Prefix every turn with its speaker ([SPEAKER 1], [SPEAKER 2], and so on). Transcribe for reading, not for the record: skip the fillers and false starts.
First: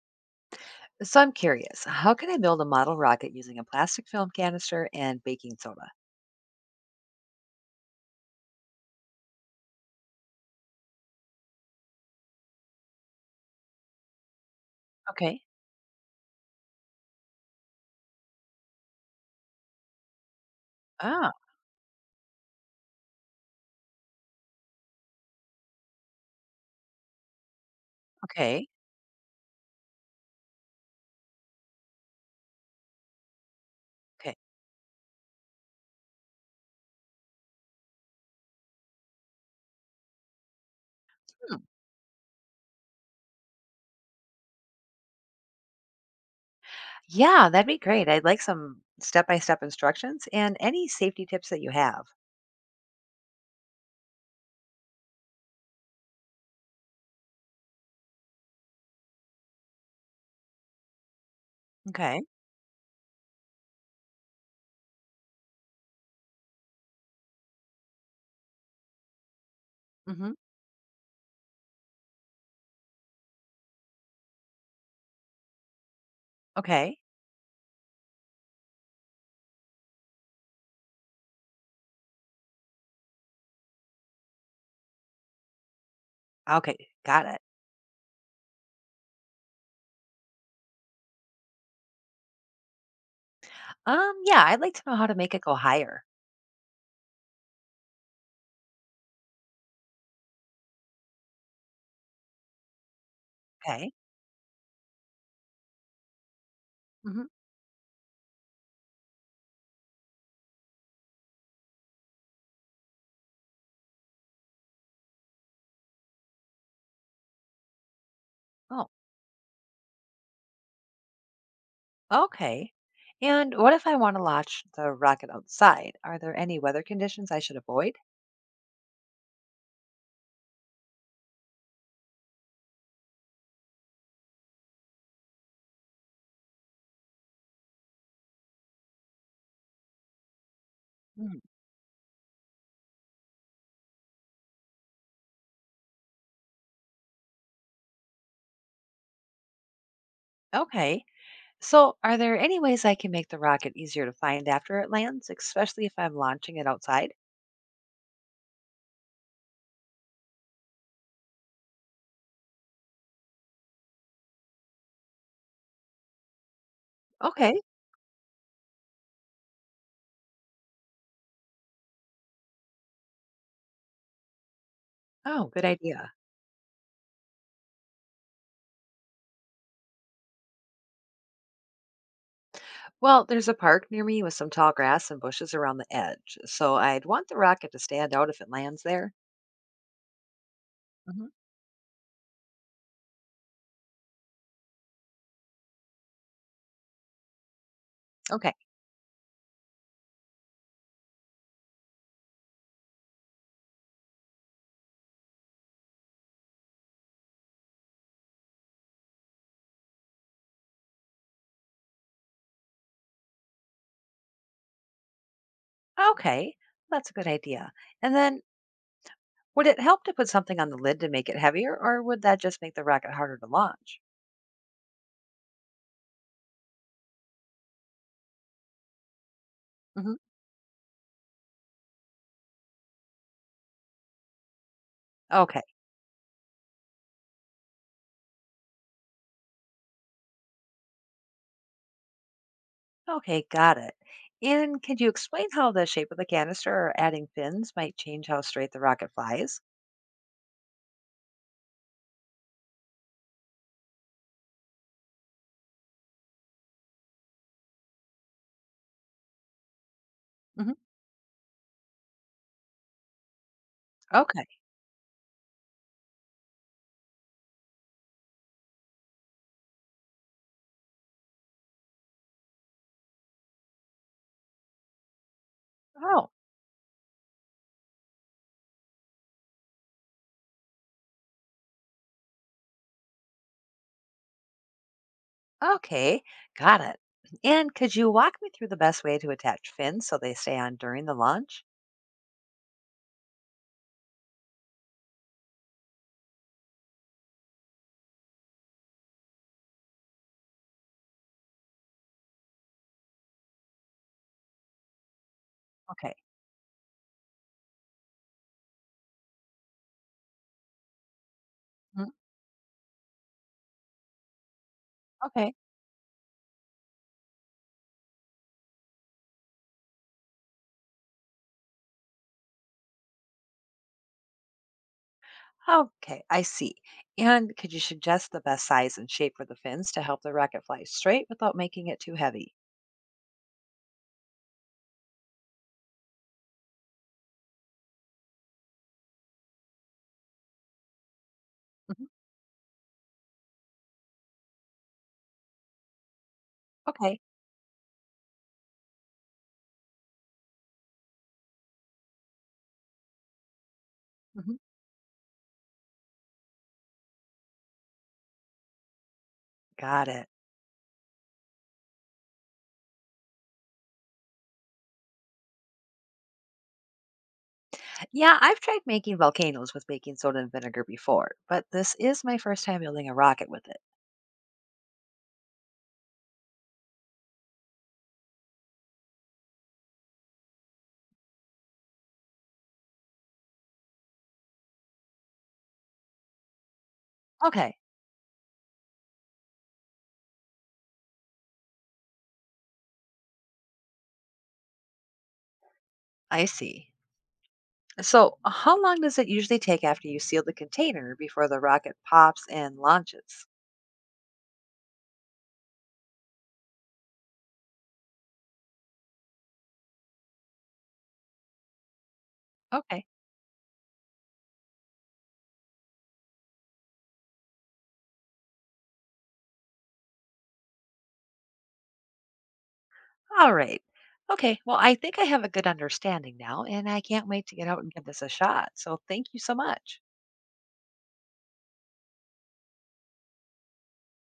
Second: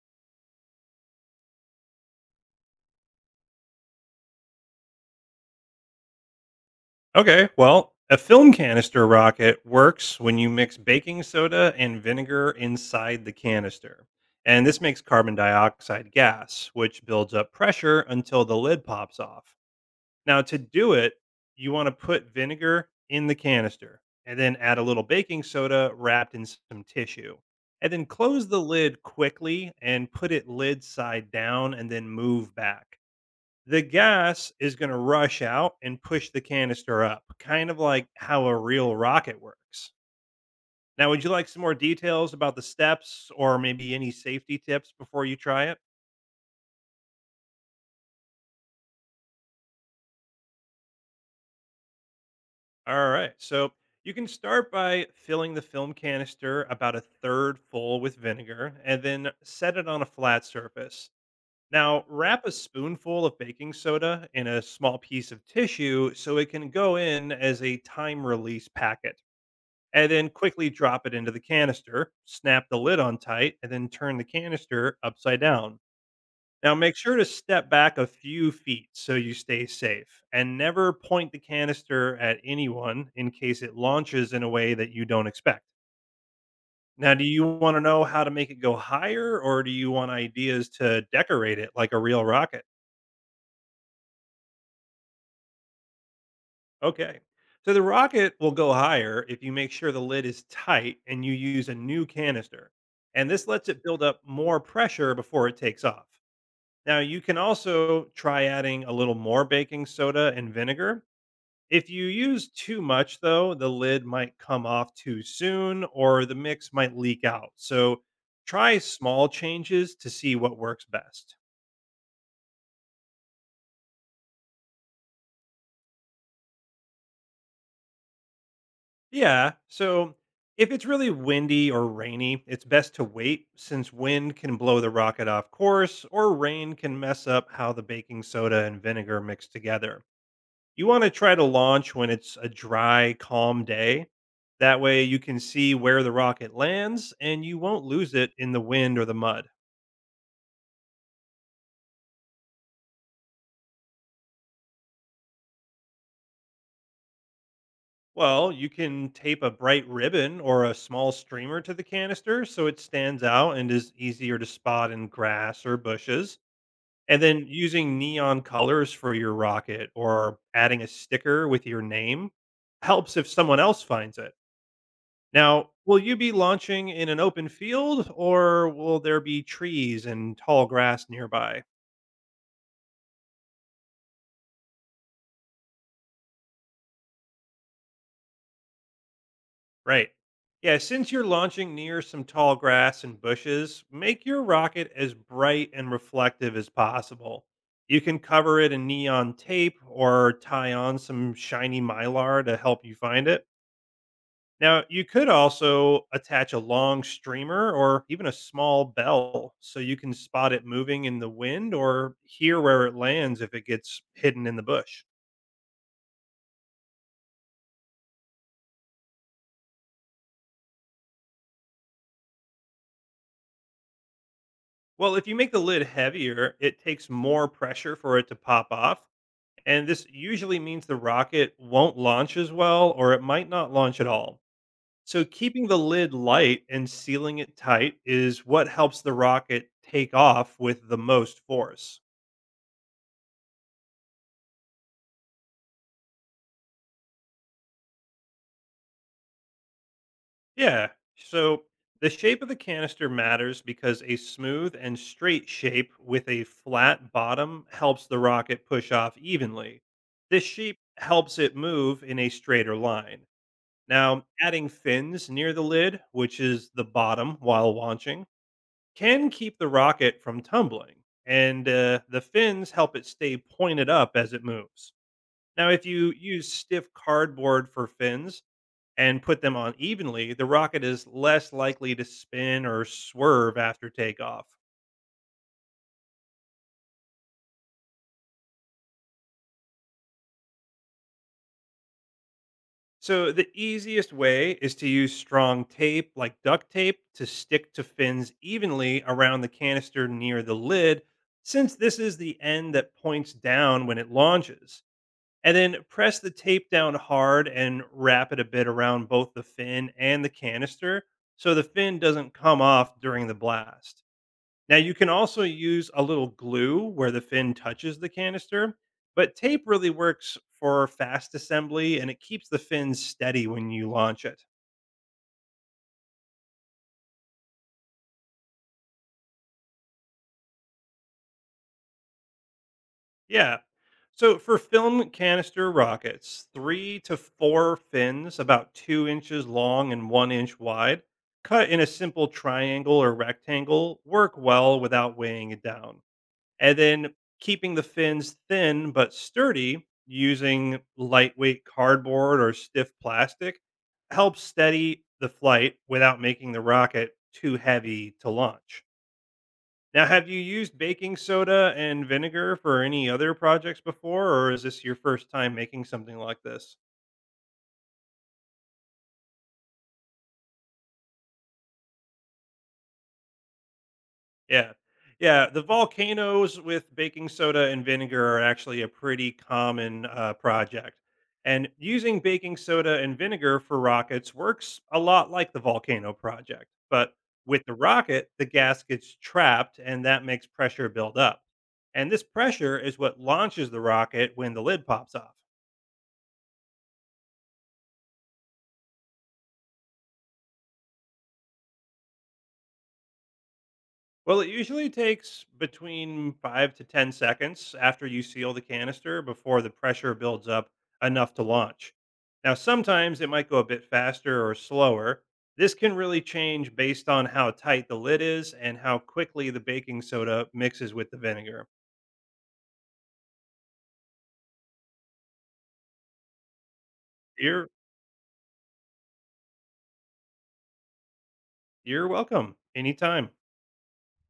[SPEAKER 1] So I'm curious, how can I build a model rocket using a plastic film canister and baking soda?
[SPEAKER 2] Okay, well, a film canister rocket works when you mix baking soda and vinegar inside the canister. And this makes carbon
[SPEAKER 1] Okay.
[SPEAKER 2] dioxide gas, which builds up pressure until the lid pops off. Now, to do it,
[SPEAKER 1] Ah,
[SPEAKER 2] you want to put vinegar in the canister and then add a little baking soda wrapped in some tissue. And then close the
[SPEAKER 1] okay.
[SPEAKER 2] lid quickly and put it lid side down and then move back. The
[SPEAKER 1] Okay.
[SPEAKER 2] gas is going to rush out and push the canister up, kind of like how a real rocket works. Now, would you like
[SPEAKER 1] Hmm.
[SPEAKER 2] some more details about the steps or maybe any safety tips before you try it?
[SPEAKER 1] Yeah, that'd be great. I'd like some step-by-step instructions and any safety tips that you have.
[SPEAKER 2] All right. So, you can start by filling the film canister about a third full with vinegar and then set it on a flat surface. Now,
[SPEAKER 1] Okay.
[SPEAKER 2] wrap a spoonful of baking soda in a small piece of tissue so it can go in as a time release packet. And then
[SPEAKER 1] Mm-hmm.
[SPEAKER 2] quickly drop it into the canister, snap the lid on tight, and then turn the canister upside down. Now, make
[SPEAKER 1] Okay.
[SPEAKER 2] sure to step back a few feet so you stay safe and never point the canister at anyone in case it launches in a way that you don't expect.
[SPEAKER 1] Okay,
[SPEAKER 2] Now, do
[SPEAKER 1] got it.
[SPEAKER 2] you want to know how to make it go higher or do you want ideas to decorate it like a real rocket?
[SPEAKER 1] Yeah, I'd like to know how to make it go higher.
[SPEAKER 2] Okay. So the rocket will go higher if you make sure the lid is tight and you use a new canister. And this lets it
[SPEAKER 1] Okay.
[SPEAKER 2] build up more pressure before it takes off. Now, you
[SPEAKER 1] Mm-hmm.
[SPEAKER 2] can also try adding a little more baking soda and vinegar. If you use too much, though, the lid might come off too soon or the mix might leak out. So try
[SPEAKER 1] Oh,
[SPEAKER 2] small changes to see what works best.
[SPEAKER 1] okay. And what if I want to launch the rocket outside? Are there any weather conditions I should avoid?
[SPEAKER 2] Yeah. So if it's really windy or rainy, it's best to wait since wind can blow the rocket off course or rain can mess up how the baking soda and vinegar mix together. You want to try
[SPEAKER 1] Mm.
[SPEAKER 2] to launch when it's a dry, calm day. That way you can see where the rocket lands and you won't lose it in the wind or the mud.
[SPEAKER 1] Okay. So, are there any ways I can make the rocket easier to find after it lands, especially if I'm launching it outside?
[SPEAKER 2] Well, you can tape a bright ribbon or a small streamer to the canister so it stands out and is easier to spot in grass or bushes. And then
[SPEAKER 1] Okay.
[SPEAKER 2] using neon colors for your rocket or adding a sticker with your name helps if someone else finds it.
[SPEAKER 1] Oh, good
[SPEAKER 2] Now, will
[SPEAKER 1] idea.
[SPEAKER 2] you be launching in an open field or will there be trees and tall grass nearby?
[SPEAKER 1] Well, there's a park near me with some tall grass and bushes around the edge, so I'd want the rocket to stand out if it lands there.
[SPEAKER 2] Right. Yeah, since you're
[SPEAKER 1] Hmm.
[SPEAKER 2] launching near some tall grass and bushes, make your rocket as bright and reflective as possible. You can
[SPEAKER 1] Okay.
[SPEAKER 2] cover it in neon tape or tie on some shiny mylar to help you find it. Now, you could also attach a long streamer or even a small bell so you can spot it moving in the wind or hear where it lands if it gets hidden in the bush.
[SPEAKER 1] Okay, that's a good idea. And then, would it help to put something on the lid to make it heavier, or would that just make the rocket harder to launch?
[SPEAKER 2] Well, if you make the lid heavier, it takes more pressure for it to pop off. And this
[SPEAKER 1] Hmm.
[SPEAKER 2] usually means the rocket won't launch as well or it might not launch at all. So,
[SPEAKER 1] Okay,
[SPEAKER 2] keeping the lid light and sealing it tight is what helps the rocket take off with the most force.
[SPEAKER 1] okay, got it. And could you explain how the shape of the canister or adding fins might change how straight the rocket flies?
[SPEAKER 2] Yeah. So the shape of the canister matters because a smooth and straight shape with a flat bottom helps the rocket push off evenly. This
[SPEAKER 1] Hmm.
[SPEAKER 2] shape helps it move in a straighter line. Now,
[SPEAKER 1] Okay.
[SPEAKER 2] adding fins near the lid, which is the bottom while launching, can keep the rocket from tumbling, and the fins help it stay pointed up as it moves. Now, if you
[SPEAKER 1] Oh,
[SPEAKER 2] use stiff cardboard for fins, and put them on evenly, the rocket is less likely to spin or swerve after takeoff.
[SPEAKER 1] okay. Got it. And could you walk me through the best way to attach fins so they stay on during the launch?
[SPEAKER 2] So, the easiest way is to use strong tape like duct tape to stick to fins evenly around the canister near the lid, since this is the end that points down when it launches. And then
[SPEAKER 1] Okay.
[SPEAKER 2] press the tape down hard and wrap it a bit around both the fin and the canister so the fin
[SPEAKER 1] Mm.
[SPEAKER 2] doesn't come off during the blast. Now you can also
[SPEAKER 1] Okay.
[SPEAKER 2] use a little glue where the fin touches the canister, but tape really works for fast assembly and it keeps the fin steady when you launch it.
[SPEAKER 1] Okay, I see. And could you suggest the best size and shape for the fins to help the rocket fly straight without making it too heavy?
[SPEAKER 2] Yeah. So for film canister rockets, three to four fins about 2 inches long and 1 inch wide, cut in a
[SPEAKER 1] Mhm.
[SPEAKER 2] simple triangle or rectangle, work well without weighing it down. And then
[SPEAKER 1] Okay.
[SPEAKER 2] keeping the fins thin but sturdy using lightweight cardboard or stiff plastic helps
[SPEAKER 1] Hmm.
[SPEAKER 2] steady the flight without making the rocket too heavy to launch. Now,
[SPEAKER 1] Got
[SPEAKER 2] have
[SPEAKER 1] it.
[SPEAKER 2] you used baking soda and vinegar for any other projects before, or is this your first time making something like this?
[SPEAKER 1] Yeah, I've tried making volcanoes with baking soda and vinegar before, but this is my first time building a rocket with it.
[SPEAKER 2] Yeah. Yeah, the volcanoes with baking soda and vinegar are actually a pretty common project. And using baking soda and vinegar for rockets works a lot like the volcano project. But with the
[SPEAKER 1] Okay,
[SPEAKER 2] rocket, the gas gets trapped and that makes pressure build up. And this pressure is what launches the rocket when the lid pops off.
[SPEAKER 1] I see. So, how long does it usually take after you seal the container before the rocket pops and launches?
[SPEAKER 2] Well, it usually takes between 5 to 10 seconds after you seal the canister before the pressure builds up enough to launch. Now,
[SPEAKER 1] Okay.
[SPEAKER 2] sometimes it might go a bit faster or slower. This can really change based on how tight the lid is and how quickly the baking soda mixes with the vinegar.
[SPEAKER 1] All right. Okay. Well, I think I have a good understanding now, and I can't wait to get
[SPEAKER 2] You're,
[SPEAKER 1] out and give this a shot. So, thank you so much.
[SPEAKER 2] you're welcome anytime.